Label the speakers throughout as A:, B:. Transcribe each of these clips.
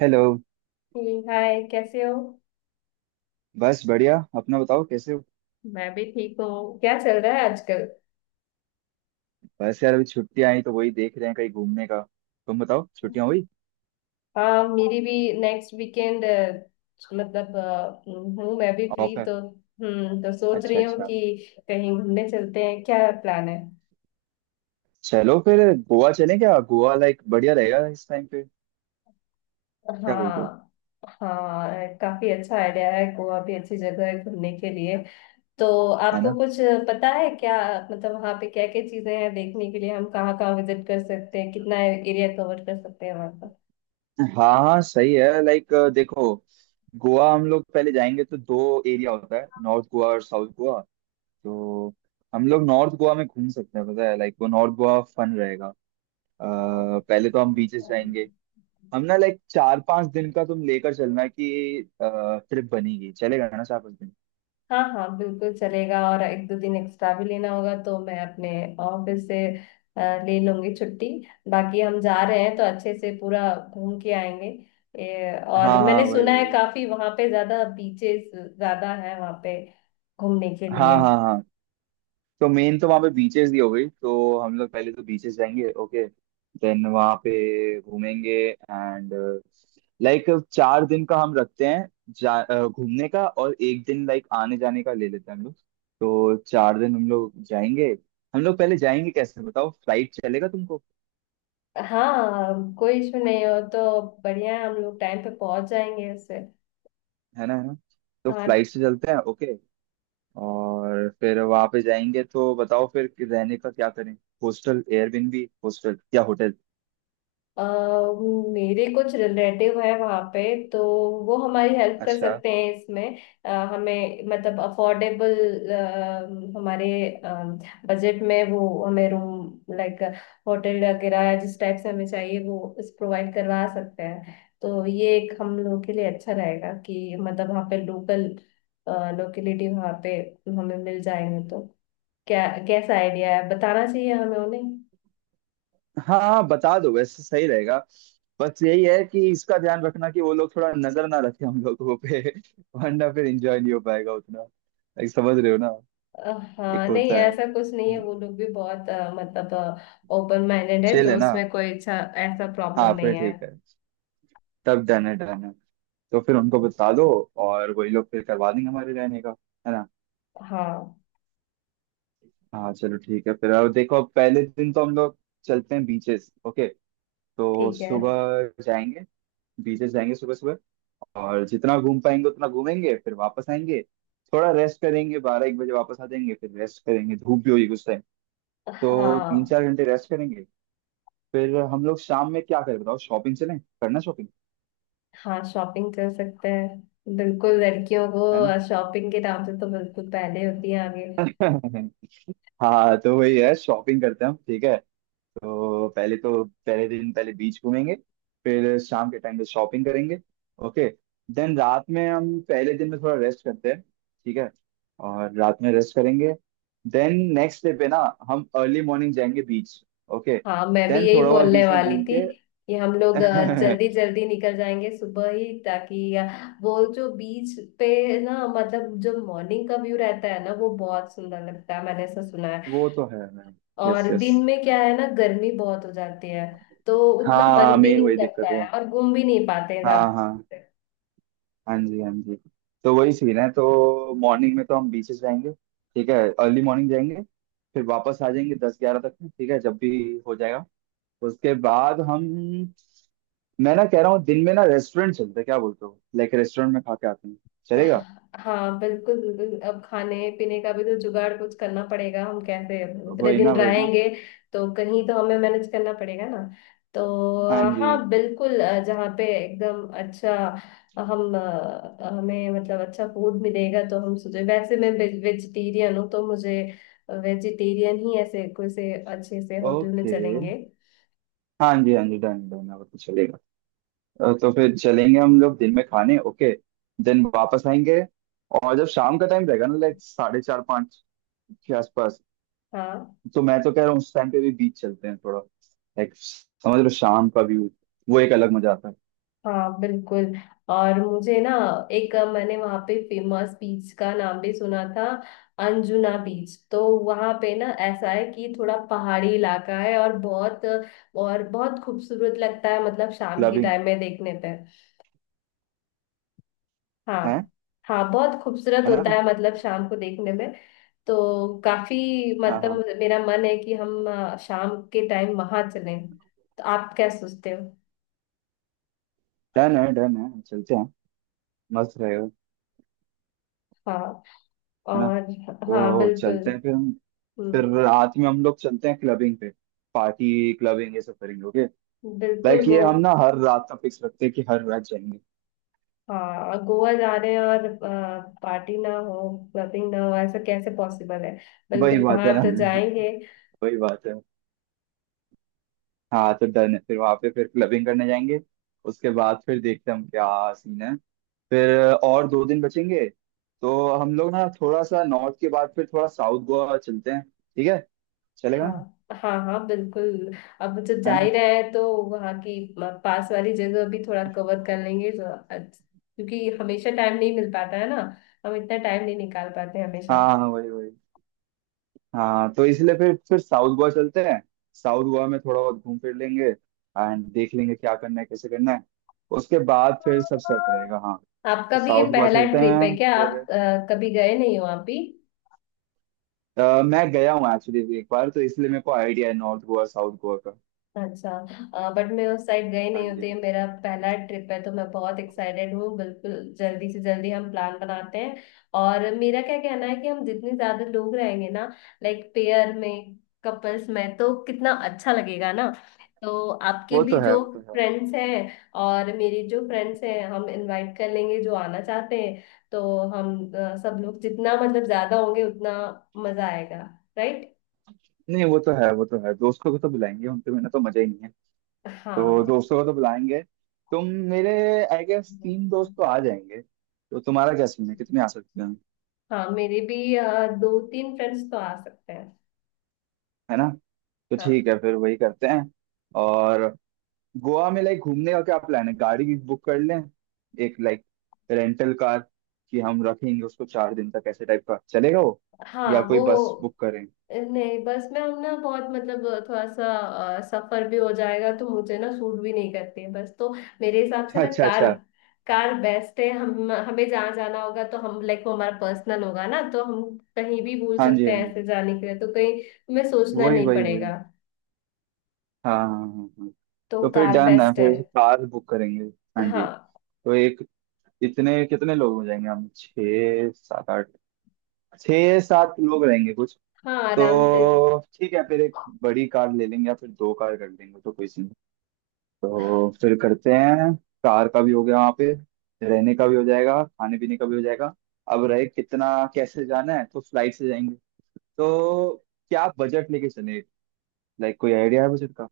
A: Hello.
B: ठीक। Hi, कैसे हो?
A: बस बढ़िया, अपना बताओ कैसे हो।
B: मैं भी ठीक हूँ। क्या चल रहा है आजकल?
A: बस यार अभी छुट्टियां आई तो वही देख रहे हैं कहीं घूमने का। तुम बताओ छुट्टियां हुई?
B: हाँ, मेरी भी। नेक्स्ट वीकेंड, मतलब हूँ, मैं भी फ्री
A: ऑफ है?
B: तो। तो सोच
A: अच्छा
B: रही हूँ
A: अच्छा।
B: कि कहीं घूमने चलते हैं। क्या प्लान है?
A: चलो फिर गोवा चलें क्या? गोवा लाइक बढ़िया रहेगा इस टाइम पे। क्या बोलते हो?
B: हाँ। हाँ, काफी अच्छा आइडिया है। गोवा भी अच्छी जगह है घूमने के लिए। तो
A: है
B: आपको
A: ना?
B: कुछ पता है क्या? मतलब, वहाँ पे क्या क्या चीजें हैं देखने के लिए, हम कहाँ कहाँ विजिट कर सकते हैं, कितना एरिया कवर कर सकते हैं वहाँ
A: हाँ हाँ सही है, लाइक देखो, गोवा हम लोग पहले जाएंगे तो दो एरिया होता है, नॉर्थ गोवा और साउथ गोवा। तो हम लोग नॉर्थ गोवा में घूम सकते हैं, पता है लाइक वो नॉर्थ गोवा फन रहेगा। पहले तो हम बीचेस
B: पर?
A: जाएंगे। हम ना लाइक 4 5 दिन का तुम लेकर चलना कि ट्रिप बनेगी, चलेगा ना 4 5 दिन?
B: हाँ हाँ, बिल्कुल चलेगा। और एक दो दिन एक्स्ट्रा भी लेना होगा तो मैं अपने ऑफिस से ले लूंगी छुट्टी। बाकी हम जा रहे हैं तो अच्छे से पूरा घूम के आएंगे। और
A: हाँ हाँ
B: मैंने
A: वही
B: सुना है
A: वही।
B: काफी वहाँ पे ज्यादा बीचेस, ज्यादा है वहाँ पे घूमने के
A: हाँ
B: लिए।
A: हाँ हाँ। तो मेन तो वहाँ पे बीचेस दी हो गई, तो हम लोग पहले तो बीचेस जाएंगे ओके। देन वहाँ पे घूमेंगे एंड लाइक 4 दिन का हम रखते हैं जा घूमने का, और एक दिन लाइक आने जाने का ले लेते हैं हम लोग। तो 4 दिन हम लोग जाएंगे। हम लोग पहले जाएंगे कैसे बताओ, फ्लाइट चलेगा तुमको?
B: हाँ, कोई इशू नहीं हो तो बढ़िया है। हम लोग टाइम पे पहुंच जाएंगे उससे।
A: है ना, है ना। तो फ्लाइट
B: हाँ।
A: से चलते हैं ओके। और फिर वहां पे जाएंगे तो बताओ फिर कि रहने का क्या करें, हॉस्टल एयरबिनबी हॉस्टल या होटल?
B: अ, मेरे कुछ रिलेटिव है वहाँ पे तो वो हमारी हेल्प कर
A: अच्छा।
B: सकते हैं इसमें। हमें मतलब अफोर्डेबल हमारे बजट में वो हमें रूम लाइक होटल वगैरह या जिस टाइप से हमें चाहिए वो इस प्रोवाइड करवा सकते हैं। तो ये एक हम लोगों के लिए अच्छा रहेगा कि मतलब वहाँ पे लोकल लोकेलिटी वहाँ पे हमें मिल जाएंगे तो क्या कैसा आइडिया है? बताना चाहिए हमें उन्हें।
A: हाँ हाँ बता दो, वैसे सही रहेगा। बस यही है कि इसका ध्यान रखना कि वो लोग थोड़ा नजर ना रखें हम लोगों पे वरना फिर एंजॉय नहीं हो पाएगा उतना। एक समझ रहे हो ना,
B: अ,
A: एक
B: हाँ, नहीं
A: होता है
B: ऐसा कुछ नहीं है। वो लोग भी बहुत मतलब ओपन माइंडेड है
A: चिल, है
B: तो
A: ना।
B: उसमें कोई अच्छा ऐसा
A: हाँ
B: प्रॉब्लम
A: फिर
B: नहीं है।
A: ठीक है। तब डन है डन है। तो फिर उनको बता दो, और वही लोग फिर करवा देंगे हमारे रहने का, है ना।
B: हाँ,
A: हाँ चलो ठीक है फिर। अब देखो पहले दिन तो हम लोग चलते हैं बीचेस ओके। तो
B: ठीक है।
A: सुबह जाएंगे, बीचेस जाएंगे सुबह सुबह, और जितना घूम पाएंगे उतना घूमेंगे, फिर वापस आएंगे, थोड़ा रेस्ट करेंगे, 12 1 बजे वापस आ जाएंगे, फिर रेस्ट करेंगे, धूप भी होगी कुछ टाइम, तो तीन
B: हाँ
A: चार घंटे रेस्ट करेंगे। फिर हम लोग शाम में क्या करें बताओ, शॉपिंग चलें, करना शॉपिंग,
B: हाँ, शॉपिंग कर सकते हैं बिल्कुल। लड़कियों को
A: है ना?
B: शॉपिंग के नाम से तो बिल्कुल पहले होती है आगे।
A: हाँ तो वही है, शॉपिंग करते हैं हम, ठीक है। तो पहले दिन पहले बीच घूमेंगे, फिर शाम के टाइम पे शॉपिंग करेंगे ओके। देन रात में हम पहले दिन में थोड़ा रेस्ट करते हैं, ठीक है, और रात में रेस्ट करेंगे। देन नेक्स्ट डे पे ना, हम अर्ली मॉर्निंग जाएंगे बीच ओके।
B: हाँ, मैं भी
A: देन
B: यही
A: थोड़ा बहुत
B: बोलने
A: बीच में
B: वाली
A: घूम
B: थी
A: के
B: कि हम लोग जल्दी जल्दी निकल जाएंगे सुबह ही, ताकि वो जो बीच पे ना, मतलब जो मॉर्निंग का व्यू रहता है ना, वो बहुत सुंदर लगता है। मैंने ऐसा सुना है।
A: वो तो है मैम। यस
B: और
A: यस।
B: दिन में क्या है ना, गर्मी बहुत हो जाती है तो उतना
A: हाँ
B: मन भी
A: मेन
B: नहीं
A: वही दिक्कत
B: करता
A: है।
B: है और घूम भी नहीं पाते हैं
A: हाँ हाँ।
B: ज्यादा।
A: हाँ जी हाँ जी। तो वही सीन है, तो मॉर्निंग में तो हम बीचेस जाएंगे, ठीक है, अर्ली मॉर्निंग जाएंगे, फिर वापस आ जाएंगे 10 11 तक में, ठीक है जब भी हो जाएगा। उसके बाद हम, मैं ना कह रहा हूँ दिन में ना रेस्टोरेंट चलते हैं, क्या बोलते हो, लाइक रेस्टोरेंट में खा के आते हैं, चलेगा?
B: हाँ बिल्कुल, बिल्कुल। अब खाने पीने का भी तो जुगाड़ कुछ करना पड़ेगा, हम कैसे इतने
A: वही ना
B: दिन
A: वही ना।
B: रहेंगे? तो कहीं तो हमें मैनेज करना पड़ेगा ना। तो
A: हाँ जी।
B: हाँ बिल्कुल। जहाँ पे एकदम अच्छा हम हमें मतलब अच्छा फूड मिलेगा तो हम सोचे। वैसे मैं वेजिटेरियन हूँ तो मुझे वेजिटेरियन ही ऐसे कोई से अच्छे से होटल में
A: ओके।
B: चलेंगे।
A: हाँ जी हाँ जी डन डन, वो तो चलेगा। तो फिर चलेंगे हम लोग दिन में खाने ओके। देन वापस आएंगे, और जब शाम का टाइम रहेगा ना लाइक साढ़े चार पाँच के आसपास,
B: हाँ
A: तो मैं तो कह रहा हूँ उस टाइम पे भी बीच चलते हैं थोड़ा, लाइक समझ लो शाम का व्यू, वो एक अलग मजा आता है।
B: हाँ बिल्कुल। और मुझे ना मैंने वहाँ पे फेमस बीच का नाम भी सुना था, अंजुना बीच। तो वहाँ पे ना ऐसा है कि थोड़ा पहाड़ी इलाका है और और बहुत खूबसूरत लगता है मतलब शाम के
A: क्लबिंग
B: टाइम में देखने पे।
A: है
B: हाँ। हाँ, बहुत खूबसूरत होता
A: ना।
B: है मतलब शाम को देखने में। तो काफी,
A: हाँ
B: मतलब
A: हाँ।
B: मेरा मन है कि हम शाम के टाइम वहां चलें। तो आप क्या सोचते हो?
A: डन है चलते हैं, मस्त रहेगा,
B: हाँ।
A: है ना।
B: और हाँ,
A: तो
B: बिल्कुल।
A: चलते हैं फिर हम। फिर
B: हम्म,
A: रात में हम लोग चलते हैं क्लबिंग पे, पार्टी क्लबिंग ये सब करेंगे ओके।
B: बिल्कुल
A: लाइक
B: गो।
A: ये हम ना हर रात का फिक्स रखते हैं कि हर रात जाएंगे।
B: हाँ, गोवा जा रहे हैं और पार्टी ना हो, क्लबिंग ना हो, ऐसा कैसे पॉसिबल है?
A: वही
B: बिल्कुल,
A: बात है
B: वहां
A: ना।
B: तो जाएंगे।
A: वही बात है। हाँ तो डन है, फिर वहां पे फिर क्लबिंग करने जाएंगे। उसके बाद फिर देखते हैं हम क्या सीन है फिर। और 2 दिन बचेंगे, तो हम लोग ना थोड़ा सा नॉर्थ के बाद फिर थोड़ा साउथ गोवा चलते हैं, ठीक है, चलेगा
B: हाँ
A: ना,
B: हाँ हाँ, बिल्कुल। अब जब
A: है
B: जा
A: ना।
B: ही रहे हैं तो वहाँ की पास वाली जगह भी थोड़ा कवर कर लेंगे तो क्योंकि हमेशा टाइम नहीं मिल पाता है ना। हम इतना टाइम नहीं निकाल पाते हैं हमेशा।
A: हाँ हाँ हाँ, वही वही। हाँ तो इसलिए फिर साउथ गोवा चलते हैं, साउथ गोवा में थोड़ा बहुत घूम फिर लेंगे, एंड देख लेंगे क्या करना है कैसे करना है, उसके बाद फिर सब सेट रहेगा। हाँ तो
B: आपका भी ये
A: साउथ गोवा
B: पहला
A: चलते
B: ट्रिप है
A: हैं
B: क्या?
A: फिर।
B: आप कभी गए नहीं हो आप भी?
A: मैं गया हूँ एक्चुअली एक बार, तो इसलिए मेरे को आइडिया है नॉर्थ गोवा साउथ गोवा का।
B: अच्छा। बट मैं उस साइड गई
A: हाँ
B: नहीं
A: जी।
B: होती, ये मेरा पहला ट्रिप है तो मैं बहुत एक्साइटेड हूँ बिल्कुल। जल्दी से जल्दी हम प्लान बनाते हैं। और मेरा क्या कहना है कि हम जितने ज्यादा लोग रहेंगे ना, लाइक पेयर में, कपल्स में, तो कितना अच्छा लगेगा ना। तो आपके
A: वो
B: भी
A: तो है
B: जो
A: वो तो है।
B: फ्रेंड्स हैं और मेरी जो फ्रेंड्स हैं हम इनवाइट कर लेंगे जो आना चाहते हैं। तो हम सब लोग जितना मतलब ज्यादा होंगे उतना मजा आएगा, राइट।
A: नहीं वो तो है वो तो है, दोस्तों को तो बुलाएंगे, उनके बिना तो मजा ही नहीं। तो
B: हाँ।
A: दोस्तों को तो बुलाएंगे। तुम मेरे, आई गेस तीन दोस्त तो आ जाएंगे, तो तुम्हारा क्या सीन है कितने आ सकते हैं?
B: हाँ, मेरे भी दो तीन फ्रेंड्स तो आ सकते हैं।
A: है ना। तो
B: हाँ
A: ठीक है फिर वही करते हैं। और गोवा में लाइक घूमने का क्या प्लान है, गाड़ी भी बुक कर लें एक लाइक रेंटल कार, कि हम रखेंगे उसको 4 दिन तक, ऐसे टाइप का चलेगा वो?
B: हाँ।
A: या कोई
B: वो
A: बस बुक करें?
B: नहीं, बस में हम ना बहुत मतलब थोड़ा सा सफर भी हो जाएगा तो मुझे ना सूट भी नहीं करती है बस तो। मेरे हिसाब से ना
A: अच्छा
B: कार।
A: अच्छा।
B: कार बेस्ट है। हम हमें जहाँ जाना होगा तो हम लाइक वो हमारा पर्सनल होगा ना तो हम कहीं भी भूल
A: हाँ जी
B: सकते
A: हाँ
B: हैं
A: जी,
B: ऐसे जाने के लिए तो कहीं हमें सोचना
A: वही
B: नहीं
A: वही वही,
B: पड़ेगा।
A: हाँ हाँ हाँ हाँ।
B: तो
A: तो फिर
B: कार
A: डन है,
B: बेस्ट है।
A: फिर कार बुक करेंगे। हाँ जी।
B: हाँ
A: तो एक, इतने कितने लोग हो जाएंगे हम, छः सात आठ, छः सात लोग रहेंगे कुछ।
B: हाँ, आराम से
A: तो ठीक है फिर एक बड़ी कार ले लेंगे, या फिर दो कार कर लेंगे तो कोई सीन नहीं। तो फिर करते हैं। कार का भी हो गया, वहाँ पे रहने का भी हो जाएगा, खाने पीने का भी हो जाएगा। अब रहे कितना, कैसे जाना है, तो फ्लाइट से जाएंगे। तो क्या बजट लेके चले, लाइक कोई आइडिया है बजट का?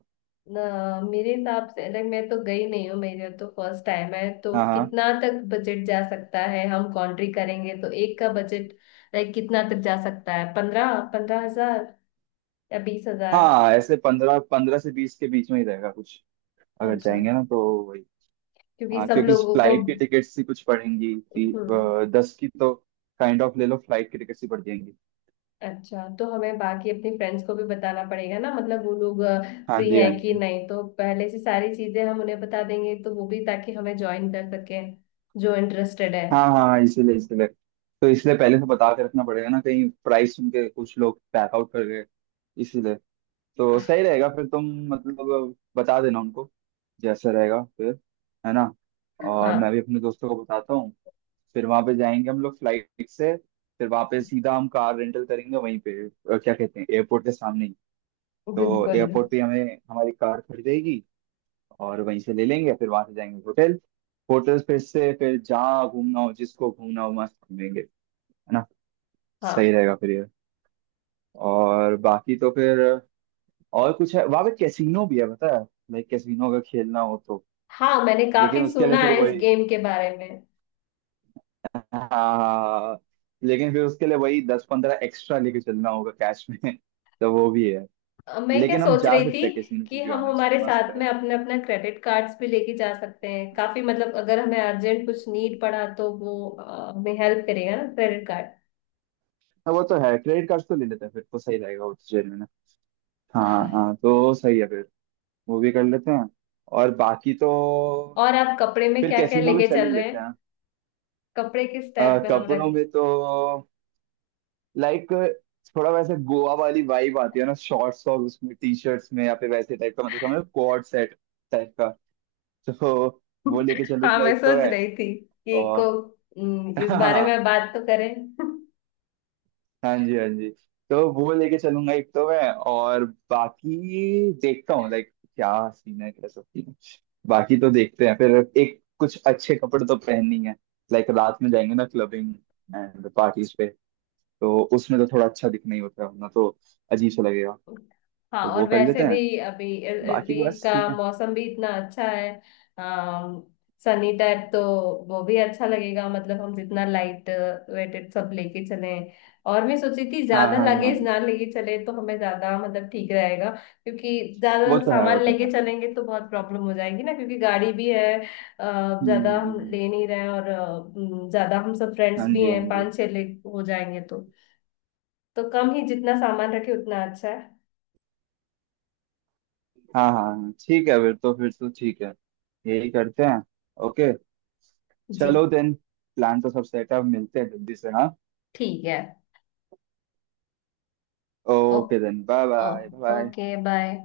B: ना। मेरे हिसाब से लाइक मैं तो गई नहीं हूँ, मेरा तो फर्स्ट टाइम है तो
A: हाँ हाँ।
B: कितना तक बजट जा सकता है? हम कंट्री करेंगे तो एक का बजट लाइक कितना तक जा सकता है? 15-15 हजार या 20 हजार?
A: हाँ ऐसे 15 15 से 20 के बीच में ही रहेगा कुछ अगर
B: अच्छा।
A: जाएंगे ना तो। वही।
B: क्योंकि
A: हाँ
B: सब
A: क्योंकि
B: लोगों को।
A: फ्लाइट की टिकट्स ही कुछ पड़ेंगी
B: हम्म।
A: 10 की तो, काइंड ऑफ ले लो, फ्लाइट की टिकट्स ही पड़ जाएंगी।
B: अच्छा, तो हमें बाकी अपने फ्रेंड्स को भी बताना पड़ेगा ना। मतलब वो लोग
A: हाँ
B: फ्री
A: जी हाँ
B: हैं कि
A: जी।
B: नहीं तो पहले से सारी चीजें हम उन्हें बता देंगे तो वो भी, ताकि हमें ज्वाइन कर सके जो इंटरेस्टेड है।
A: हाँ हाँ इसीलिए इसीलिए। तो इसलिए पहले से बता के रखना पड़ेगा ना, कहीं प्राइस सुन के कुछ लोग पैक आउट कर गए, इसीलिए। तो सही रहेगा फिर, तुम मतलब बता देना उनको जैसा रहेगा फिर, है ना। और मैं
B: हाँ
A: भी अपने दोस्तों को बताता हूँ। फिर वहां पे जाएंगे हम लोग फ्लाइट से, फिर वहां पे सीधा हम कार रेंटल करेंगे वहीं पे क्या कहते हैं एयरपोर्ट के सामने, तो
B: बिल्कुल।
A: एयरपोर्ट पे हमें हमारी कार खड़ी रहेगी, और वहीं से ले लेंगे, फिर वहां से जाएंगे होटल। होटल फिर से, फिर जहाँ घूमना हो जिसको घूमना हो मस्त घूमेंगे, है ना। सही
B: हाँ
A: रहेगा फिर ये। और बाकी तो फिर, और कुछ है वहां पे, कैसीनो भी है पता है, लाइक कैसीनो अगर खेलना हो तो।
B: हाँ, मैंने
A: लेकिन
B: काफी
A: उसके
B: सुना
A: लिए फिर
B: है इस
A: वही
B: गेम के बारे में।
A: हाँ हाँ, हाँ। लेकिन फिर उसके लिए वही 10 15 एक्स्ट्रा लेके चलना होगा कैश में तो वो भी है।
B: मैं क्या
A: लेकिन हम
B: सोच
A: जा
B: रही थी
A: सकते हैं कैसीनो टू
B: कि
A: बी
B: हम
A: ऑनेस्ट,
B: हमारे
A: मस्त
B: साथ में अपने अपना क्रेडिट कार्ड्स भी लेके जा सकते हैं
A: है।
B: काफी मतलब। अगर हमें अर्जेंट कुछ नीड पड़ा तो वो हमें हेल्प करेगा ना क्रेडिट कार्ड।
A: हाँ, वो तो है, क्रेडिट कार्ड तो ले लेते हैं फिर, तो सही रहेगा, वो तो जेल में ना। हाँ हाँ
B: हाँ,
A: तो सही है फिर, वो भी कर लेते हैं। और बाकी तो
B: और आप कपड़े में
A: फिर
B: क्या क्या
A: कैसीनो भी
B: लेके
A: चल
B: चल
A: ही
B: रहे
A: लेते हैं।
B: हैं? कपड़े किस टाइप में हम
A: कपड़ों
B: रखें?
A: में तो लाइक थोड़ा वैसे गोवा वाली वाइब आती है ना, शॉर्ट्स और उसमें टी शर्ट्स में, या फिर वैसे टाइप का, मतलब समझो कोड सेट टाइप का, तो वो लेके
B: हाँ,
A: चलूंगा
B: मैं
A: एक तो
B: सोच
A: है।
B: रही थी कि
A: और
B: को इस बारे में बात तो करें।
A: हाँ जी हाँ जी, तो वो लेके चलूंगा एक तो मैं, और बाकी देखता हूँ लाइक क्या सीन है कैसा सीन है, बाकी तो देखते हैं फिर। एक कुछ अच्छे कपड़े तो पहननी है, लाइक रात में जाएंगे ना क्लबिंग एंड पार्टीज पे, तो उसमें तो थोड़ा अच्छा दिखना ही होता है वरना तो अजीब सा लगेगा,
B: हाँ,
A: तो वो
B: और
A: कर
B: वैसे
A: लेते हैं,
B: भी अभी अभी
A: बाकी बस
B: का
A: ठीक है।
B: मौसम भी इतना अच्छा है। अम सनी टाइप तो वो भी अच्छा लगेगा। मतलब हम जितना लाइट वेटेड सब लेके चले, और मैं सोची थी
A: हाँ
B: ज्यादा
A: हाँ हाँ
B: लगेज
A: हाँ।
B: ना लेके चले तो हमें ज्यादा मतलब ठीक रहेगा। क्योंकि ज्यादा
A: वो तो है वो
B: सामान
A: तो
B: लेके
A: है।
B: चलेंगे तो बहुत प्रॉब्लम हो जाएगी ना, क्योंकि गाड़ी भी है।
A: हम्म
B: ज्यादा
A: हम्म,
B: हम
A: हम्म।
B: ले नहीं रहे हैं। और ज्यादा हम सब
A: हाँ
B: फ्रेंड्स भी
A: जी हाँ
B: हैं
A: जी।
B: पांच छह ले हो जाएंगे तो। तो कम ही जितना सामान रखे उतना अच्छा है।
A: हाँ हाँ हाँ, ठीक है फिर, तो फिर तो ठीक है, यही करते हैं ओके।
B: जी,
A: चलो देन, प्लान तो सब सेट है, अब मिलते हैं जल्दी से हाँ।
B: ठीक है। ओ,
A: ओके देन बाय
B: ओ,
A: बाय बाय।
B: Okay, bye.